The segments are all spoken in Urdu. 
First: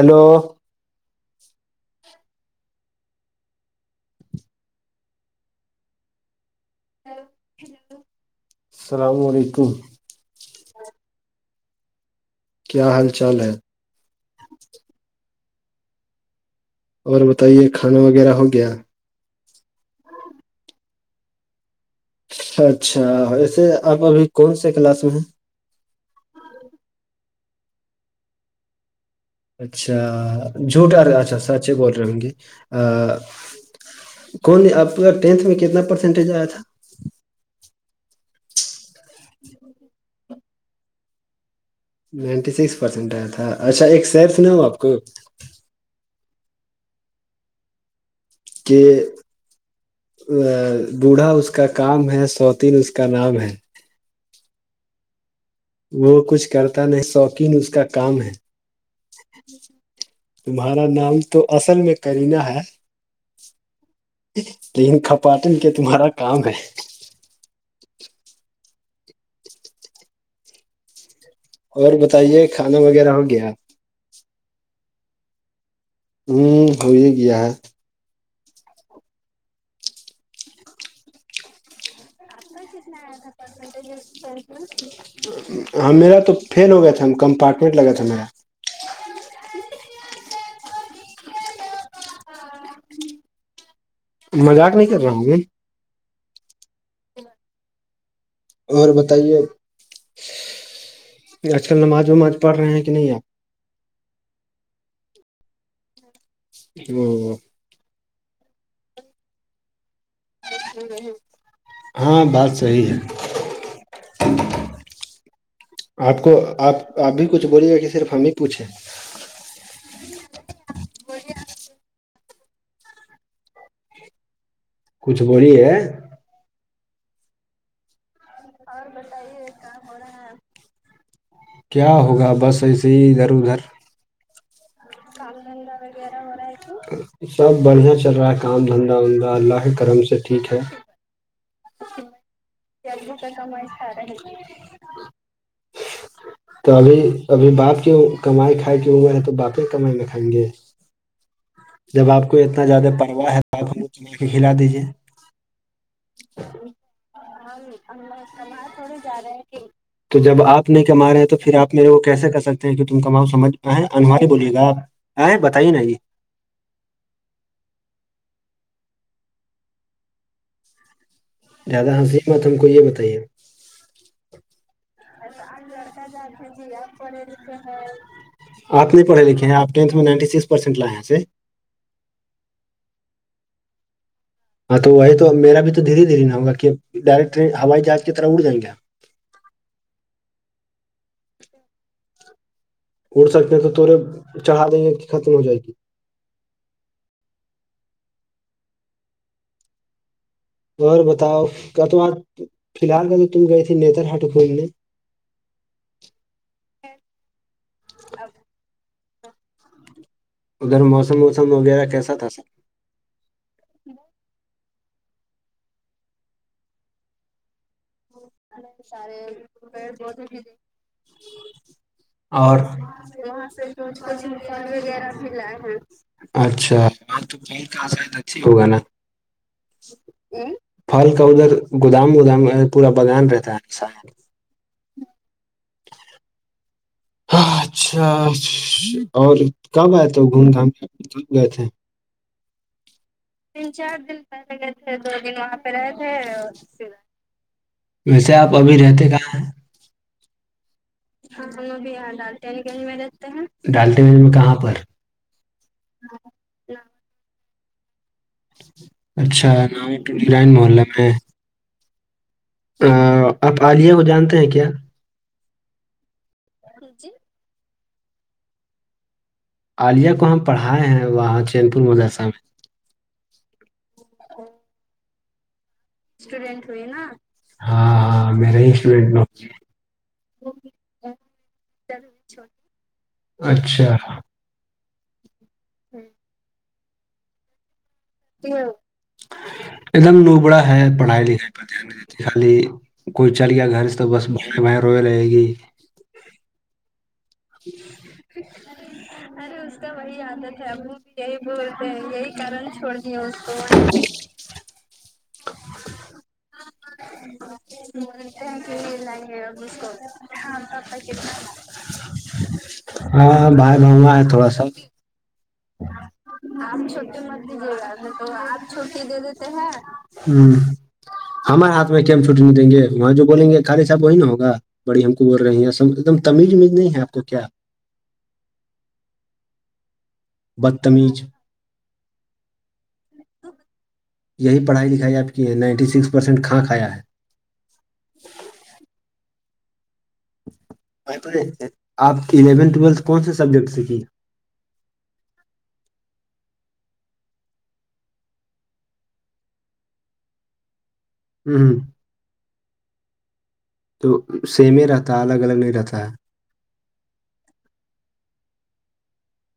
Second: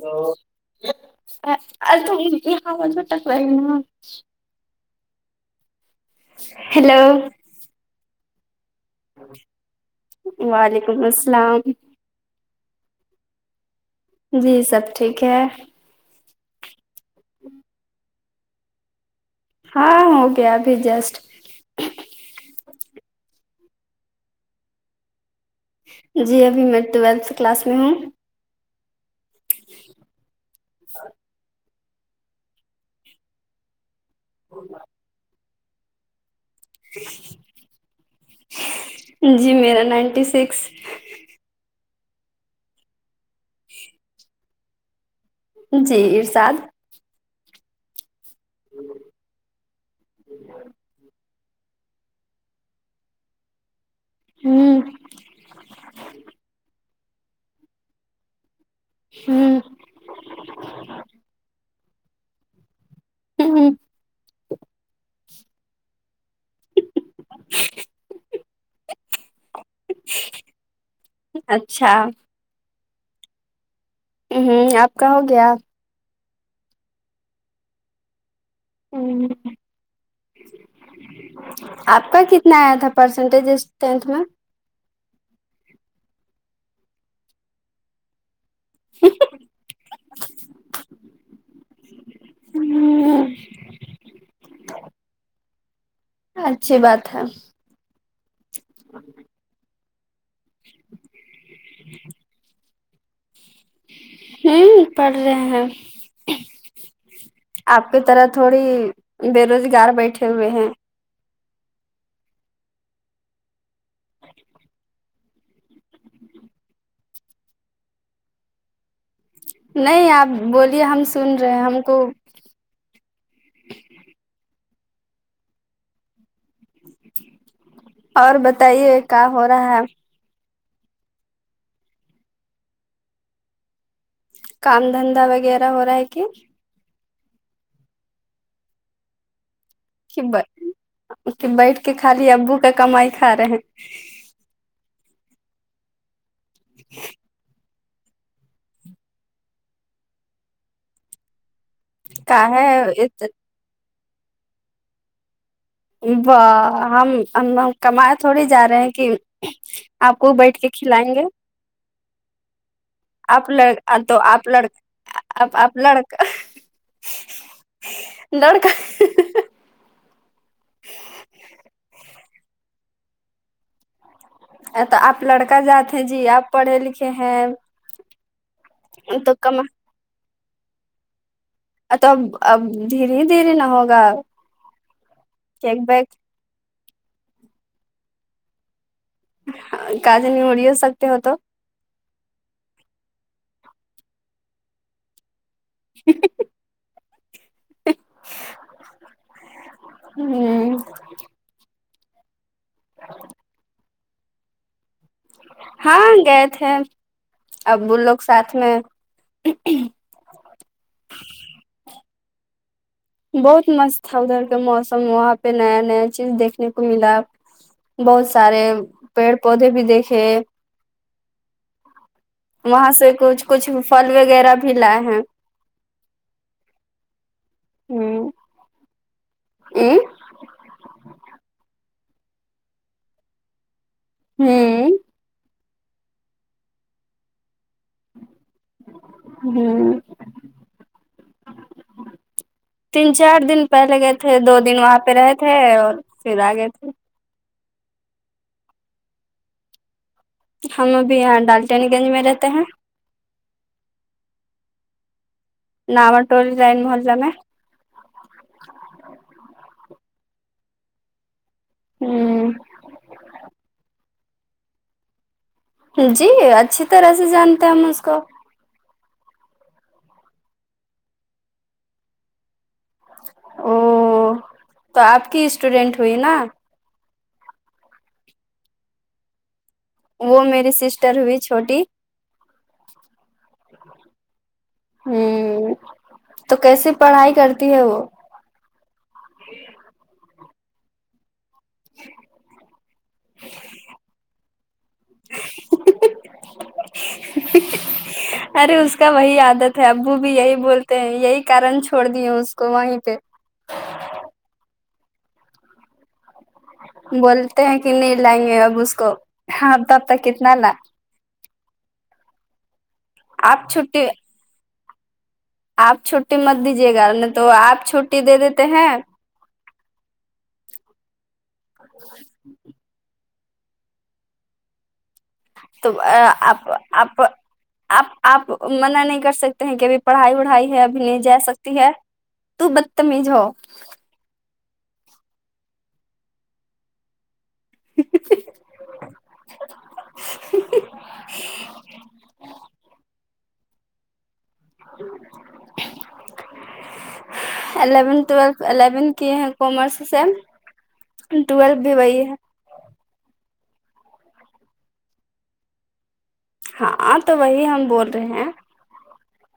تو جو ہیلو السلام علیکم وعلیکم السلام کیا حال چال ہے جی سب ٹھیک ہے اور بتائیے کھانا وغیرہ ہو گیا ہاں ہو گیا ابھی جسٹ اچھا ایسے آپ ابھی کون سے کلاس میں ہیں جی ابھی میں ٹویلتھ کلاس میں ہوں اچھا جھوٹ اچھا سچے بول رہے ہوں گی کون آپ کا ٹینتھ میں کتنا پرسینٹیج آیا تھا جی میرا ninety six ninety six percent آیا تھا اچھا ایک سییر سنا ہو آپ کو جی ارشاد کہ بوڑھا اس کا کام ہے سوطین اس کا نام ہے ہوں وہ کچھ کر نہیں شوقین اس کا کام ہے ہوں تمہارا نام تو اصل میں کرینہ ہے ہوں لیکن کپاٹن کے تمہارا کام ہے [unintelligible] اور اچھا بتائیے کھانا وغیرہ ہو گیا ہ ہوں آپ کااں ہو گیا ہوں ہو گیا ہے ہ آپ کا کتنا آیا تھا پرسنٹیج ہے ٹینتھ میں ہاں میرا تو فل ہو گیا تھا ہم کمپارٹمنٹ لگا تھا میرا [inaudible] ہوں مذاق نہیں کر رہا ہوں گے اچھی بات ہے اور بتائیے آج کل نماز وماز پڑھ رہے ہیں کہ نہیں آپ ہوں پڑ رہے ہیں ہ آپ کی طرح تھوڑی بے روزگار بیٹھے ہوئے ہیں ہاں بات صحی ہے آپ کو آپ آپ بھی کچھ بولیں گے کہ صرف ہم ہی پوچھیں نہیں آپ بولیے ہم سن رہے ہیں ہم کو کچھ بولی ہے اور بچ اور بتائیے کیا ہو رہے ہیں کیا ہوگا بس ایسے ہی ادھر ادھر کام دھندا وغیرہ ہو رہا ہے کہ سب بڑھیا چل رہا ہے کام دھندا وندا اللہ کرم سے کہ ٹھیک ہے کہ بیٹھ کے خالی ابو کا کمائی کھا رہے ہیں تو ابھی ابھی بات کیوں کمائی کھائی کی عمر ہے تو باپیں کمائی میں کھائیں گے جب آپ کو کا اتنا زیادہ ہے پرواہ ہے تو آپ ہملا کے کھلا دیجیے واہ ہم ہم کمائے تھوڑی جا رہے ہیں کہ تو کو جب بیٹھ کے آپ نہیں کما کھلائیں رہے گے ہیں تو پھر آپ میرے کو کیسے کر سکتے کہ تم کماؤ آپ سمجھ لڑ آ انواری بولیے گا آ بتائیے نا یہ دڑک زیادہ ہنسی بت ہم کو یہ بتائیے ا تو آپ لڑکا جاتے ہیں جی آپ پڑھے لکھے ہیں آپ پھے تو لکھے ہیں کم آ ٹینتھ میں نائنٹی سکس پرسینٹ لائے ہیں ایے ا تو اب اب دھیر ہی دھیرری نہ ہوگا ہاں تو وہی تو میرا بھی ایک تو بیگ دھیرری دھیر نہ ہوگ کہ ڈائریکٹ ٹرین ہوائی جہاز کی طرح اڑ جائیں گے ہ کاج نہیںوڑی ہو سکتے ہو تو اڑ سکتے تو توورے چڑھا دیں گے کہ ختم ہو جائے گی ہوں بتاؤ کیا تم آج فی الحال کا تو تم گئے تے نیتر ہاٹ کھولنے ہاں گئے تھے اب وہ لوگ ساتھ میں ادھر موسم ووسم وغیرہ کیسا تھا سر بہت مست تھا ادھر کا موسم وہاں پہ نیا نیا چیز دیکھنے کو ملا بہت سارے پیڑ پودے بھی دیکھے وہاں سے کچھ وہاں پہ کچھ پھل کچھل بھی لائے وغیرہ ہیں بھی لائے ہیں اچھا ہ [inaudible] [inaudible] پھل کا ادھر گودام وودام پورا بغان رہتا ہے ہوں اچھا اچھا اور کب ہ آے تھے گھوم گام کے کب گئے تھے تین چار دن پہلے گئے تھے دو دن وہاں پہ رہے تھے اور پھر آ گئے تھے ویسے آپ ابھی رہتے کہاں ہیں ہم ابھی یہاں ڈالٹنی گنج میں رہتے ہیں [inaudible] ڈالتے میں کہاں پر نامٹ ڈزائن محلہ میں ہے اچھا محلہ میں ہوں آ، آپ عالیہ کو جانتے ہیں کیا جی اچھی طرح سے جانتے ہیں ہم اس کو عالیہ کو ہم پڑھائے ہیں وہاں چین پور مدرسہ میں او تو آپ کی اسٹوڈینٹ ہوئی نا اسٹوڈینٹ ہوئے نا ہاں میرے ہی اسٹوڈینٹ وہ میری سسٹر ہوئی چھوٹی اچھا ہوں تو کیس پڑھائی کرتی ہے وہ ایک دم لوبڑا ہے پڑھائی لکھائی پر دھیان نہیں دیتی خالی کوئی چل گیا گھر سے تو بس بیں بائیں روئے رہے گی ارے اس کا وہی عادت ہے ابو بھی یہی بولتے ہیں یہی کرن چھوڑ دیے اس کو وہیں پہ بولتے ہیں کہ ن لائیں گے اب اس کو ہاں تب تک کتنا لا ہاں آپ بھائی چھٹی بہنگا ہے تھوڑا سا آپ چھٹی مت دیجیے گا نہیں تو آپ چھٹی دے دیتے ہیں ہوں ہمارے ہاتھ میں کیم چھٹٹی نہیں دیں گے وہاں جو بولیں گے خالی صاحب وہی نا ہوگا بڑی ہم کو بول رہی ہیں تو ایکم تمیز آپ امیز نہیں ہے آپ کو کیا آپ آپ منع نہیں کر سکتے ہیں کہ ابھی پڑھائی وڑھائی ہے ابھی نہیں بدتمیز جا سکتے ہے تو بدتمیز ہو یہی پڑھائی لکھائی آپ کی ہے نائنٹی سکس پرسینٹ کھاں کھیا ہے [inaudible] میں آپ الیونت ٹویلتھ کون سے سبجیکٹ سیکھی الیون الیون کی ہیں کمارس سے ہ ٹویلتھ بھی وہی ہے تو سیم ہی رہتا ہے الگ الگ نہیں رہتا ہے ہاں تو وہی ہم بول رہے ہیں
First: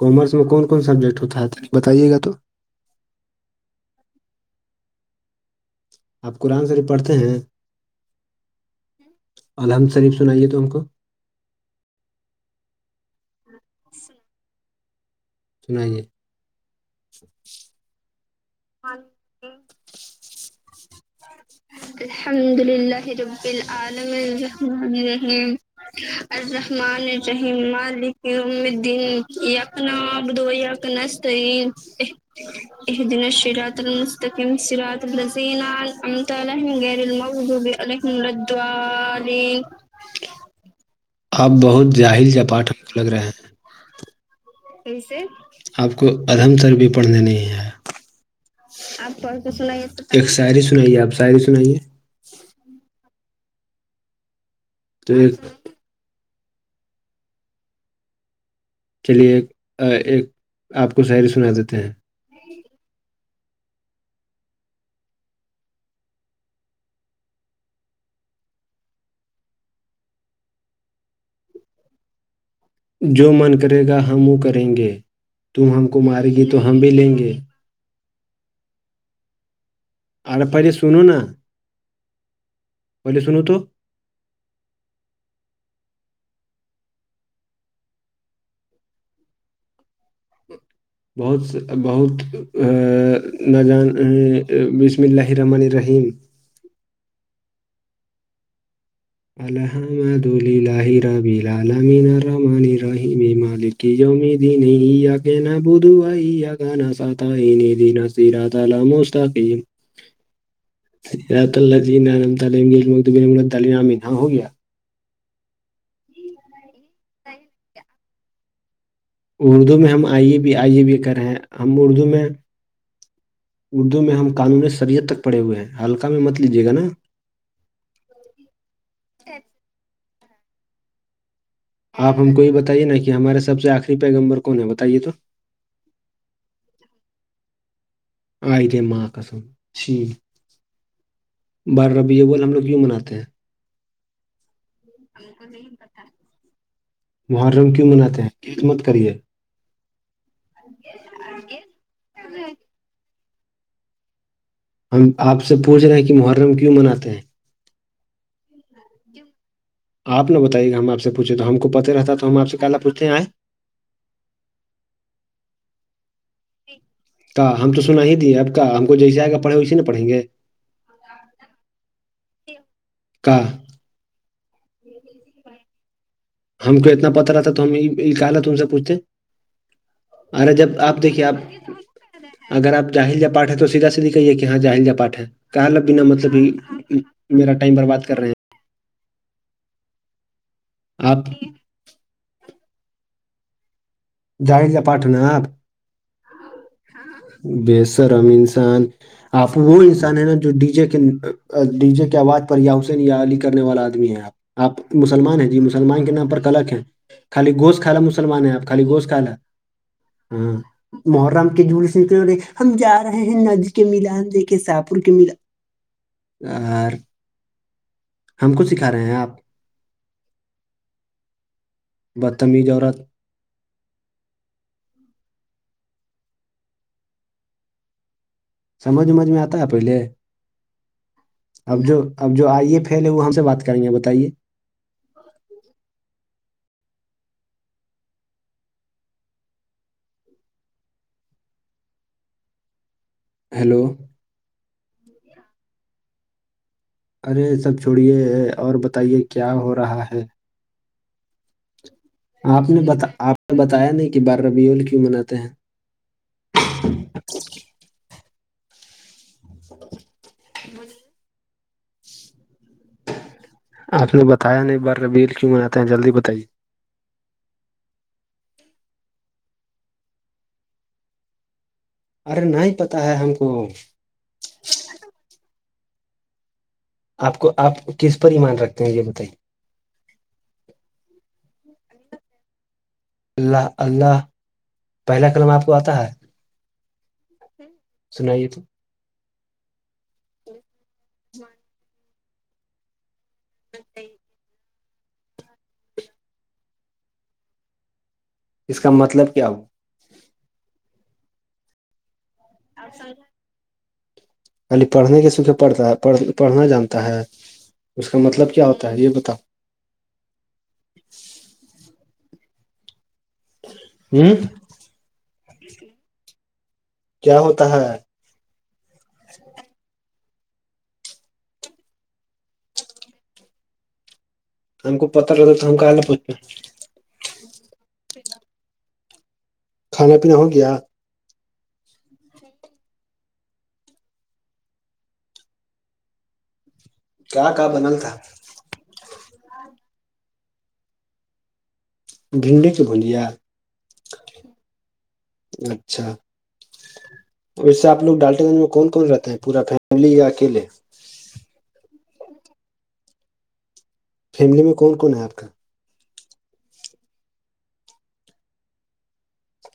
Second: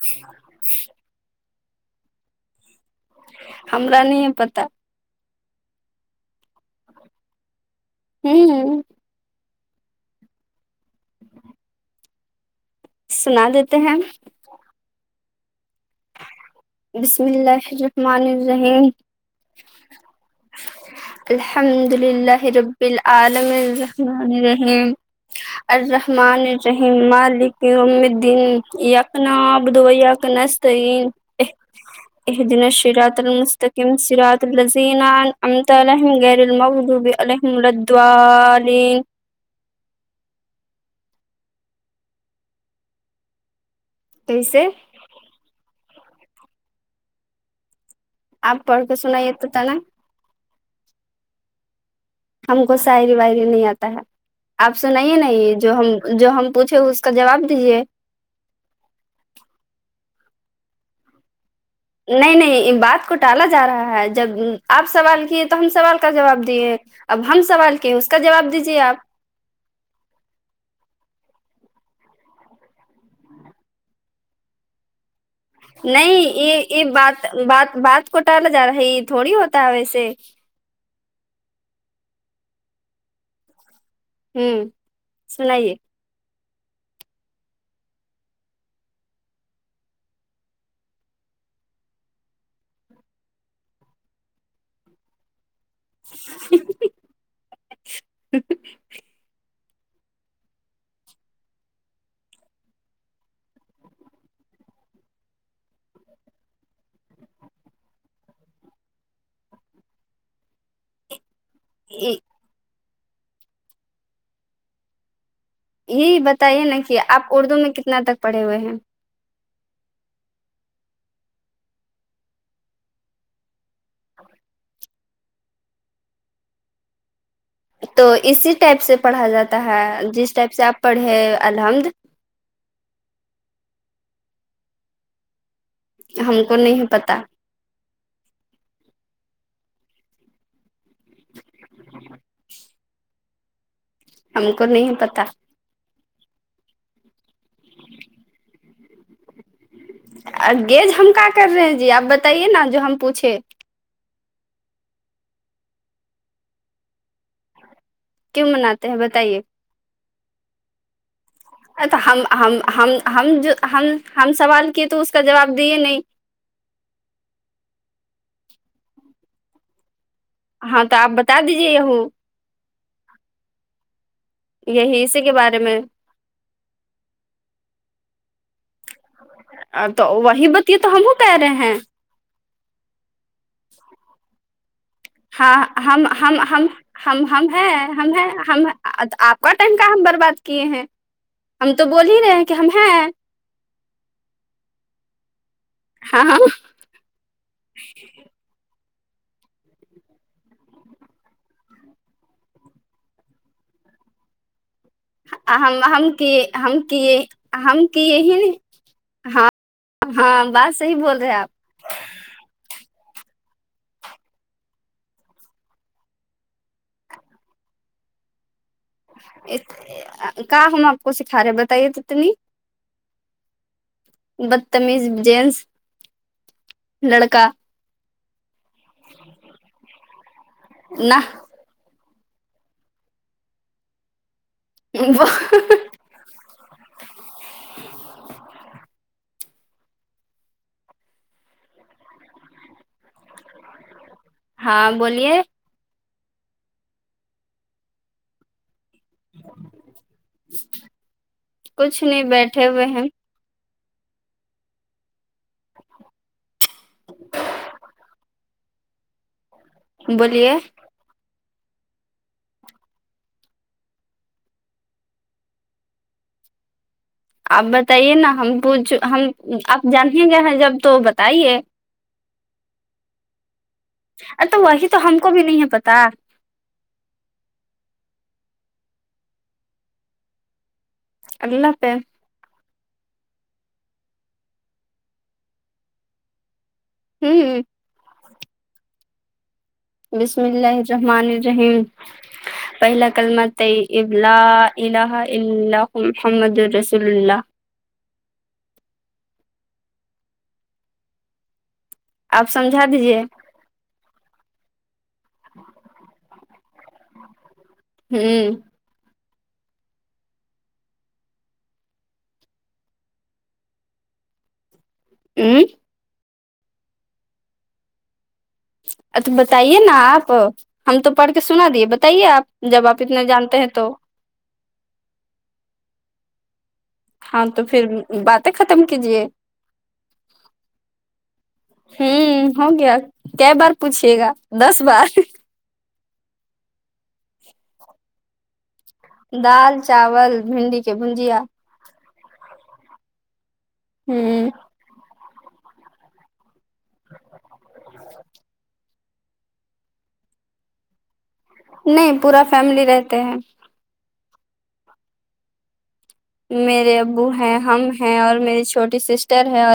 کامرس میں کون کون سبجیکٹ ہوتا بتائیے گا تو ہمارا نہیں ہے پتا آپ قرآن شریف پڑھتے ہیں ہوں الحمد شریف سنائیے تم کو سنا دیتے ہیں سنائیں گے بسم الله الرحمن الرحیم جی الحمدللہ رب العالمین الرحمن الرحیم الرحمن رحیم مالک امدن قنا ابدو نس ایک دن شیوراتر میں مستم سر الزینم یر المغدوبی الم ظالین آپ بہت جاہل جپاٹ ہم کو لگ رہے ہیں کیسے آپ کو ادھم تر بھی پڑھنے نہیں ہے آپ پڑھ کے آپ سنائیے تو ت نا سائیے ایک شاعری سنائیے آپ شاعری سنائیے ہم کو ساعری وائری نہیں آتا ہے آپ تو سناے ایک ن جو ہم جو ہم پوچھے اس کا جواب دیجیے چلیے ایک ایک آپ کو ساعری سنا دیتے ہیں نہیں نہیں بات کو ٹالا جا رہا ہے جب آپ سوال کیے تو ہم سوال کا جواب دیے اب ہم سوال کی ہیں اس کا جواب دیجیے آپ جو من کرے گا ہم وہ کریں گے تم ہم کو نہیں مارے گی یہ تو ہم یہ بھی لیں بات گے بات بات کو ٹالا جا رہا ہے یہ تھوڑی ہوتا ہے ویسے ا پہلے سنوں نا پہلے سنو تو ہوں سنائیے بہت بہت ا ن جان بسم اللله رمانی جی الحمد ال رب کی جو م د نہیں یا کہ نا بدو آ گ نا سات ن د ن یر موقم اللہ جیعم تعلیمامین ہ ہو گیا یہی بتائیے نا کہ آپ اردو میں کتنا تک پڑھے ہوئے ہیں اردو میں ہم آئیے بھی آئیے بھی کر رہے ہیں ہم اردو میں اردو میں ہم قانوون سریت تک پڑے ہوئے ہیں حلقہ میں مت لیجیے گا نا تو اسی ٹائپ سے پڑھا جاتا ہے جس ٹائپ سے آپ پڑھے الحمد آپ ہم کو یہ بتائیے نا کہ ہمارے سب آخری پیگ نمبر کون ہے بتائیے تو ہم کو نہیں پتا آئے تھے ماں کا س جی بار ربیے بول ہم لوگ کییوں مناتے ہیں ہم کو نہیں پتا یہی کتا محرم کیوں مناتے ہیں خدمت کریے گیز ہم کا کر رہے ہیں جی آپ بتائیے نا جو ہم پوچھے ہم آپ سے پوچھ رہے ہیں کہ محرم کیوں مناتے ہیں کیوں مناتے ہیں بتائیے آپ نہ بتائیے گا ہم آپ سے پوچھے تو ہم کو پتہ اچا رہتا ہم تو آپ سے کالا ہم پوچھتے ہیں آئے ہم جو ہم ہم سوال کیے تو اس کا جواب دیے نہیں کہ ہم تو سنا ہی تے اب کا ہم کو جیسے آئے گا پڑھے ویسے نا پڑھیں گے ہاں تو آپ بتا دیجیے وں کا یہی اسی کے بارے میں ہم کو اتنا پت رہتا تو ہم نکال تم سے پوچتے تو وہی ارے جب بتیے تو آپ ہم دیکھیے کہہ آپ رہے ہیں اگر جاہل جا پاٹ ہے تو سیدھا سیدد کہیے کہ ہاں جاہل جا پاٹ ہے ہاں کہا بنا مطلب ہی ہم میرا ٹائم برباد کر رہے ہیںہم آپ کا ٹائم کا ہم برباد کیے ہیں آپ ہم تو بول ہی رہے ہیں کہ ہم ہیں جاہزہ پاٹنا آپ ہاں ہاں بے شرم انسان آپ وہ انسان ہیں نا جو ڈی جے کے ڈی جے کے آواز پر یاسین علی کرنے والا آدمی ہے آپ آپ مسلمان ہیں جی ہم مسلمان ہم کے نام پر کیے کلک ہے ہم کیے خالی گوش ہم کھا لا کیے ہی مسلمان ہے نہیں آپ خالی گوشت کھا ہاں بات صحیح بول رہے آپ محرم کے جول ہم جا رہے ہیں نج کے ملان دیکھے شاہپور کے ملان اور ہم کو سکھ رہے ہیں آپ کہ ہم آپ کو سکھا رہے ہیں بتائیے اتنی بدتمیز اورورت بدتمیز جینس لڑکا سمجھ ومجھ میں آتا ہے پہلے نہ اب جو اب جو آئیے پیل ہے وہ ہم سے بات کریں گے بتائیے وہ ہیلو ہاں بولیے ارے سب چھڑیے اور بتائیے کیا ہو رہا ہے کچھ نہیں بیٹھے ہوئے ہیں میں نے بتایا نہیں کہ بار ربیول کیوں مناتے ہیں جی بولیے آپ نے بتایا نہیں بار ربیل کیوں میں آتا ہیں جلدی بتائیے آپ بتائیے نا ہم پوچھ ہم آپ جانیں گ ہیں جب تو بتائیے ارے نہیں پت ہے ہم کو ار تو وہی تو ہم کو بھی نہیں ہے پتا آپ کو آپ کس پر ایمان رکھتے ہیں یہ بتائیے اللہ پہ اللہ اللہ پہلا قلم آپ کو آتا ہے ہوں سنائیے تو بسم اللہ الرحمن الرحیم پہلا کلمہ ابلا اللہ محمد رسول اللہ اس کا مطلب کیا ہوا آپ سمجھا دیجیے خالی پڑھنے کے سوکھے پڑھتا ہےڑھ پڑھنا جانتا ہے اس کا ہوں مطلب کیا ہوتا ہے یہ بتاؤ ہاں اوں کیا ہوتا ہے اچھا بتائیے نا آپ ہم تو پڑھ کے سنا دیے بتائیے آپ جب آپ اتنا جانتے ہیں تو ہم کو پتاہ کرتا تو ہم کو آئ پچ ہاں تو پھر باتیں ختم کیجیے کھانا پینا ہو گیا ہوں ہو گیا ک بار پوچھیے گا دس بار کیا کا بنل تھا دال چاول بھنڈی کے بھجیا بھنڈی کے بھجیا ہوں اچھا تو ویسے آ لوگ ڈالٹے گنج میں کون کون رہتے ہیں پورا فیملی یا اکیے نہیں پورا فیملی رہتے ہیں فیملی میں کون کون ہے آپ کا میرے ابو ہیں ہم ہیں اور میری چھوٹی سسٹر ہے اور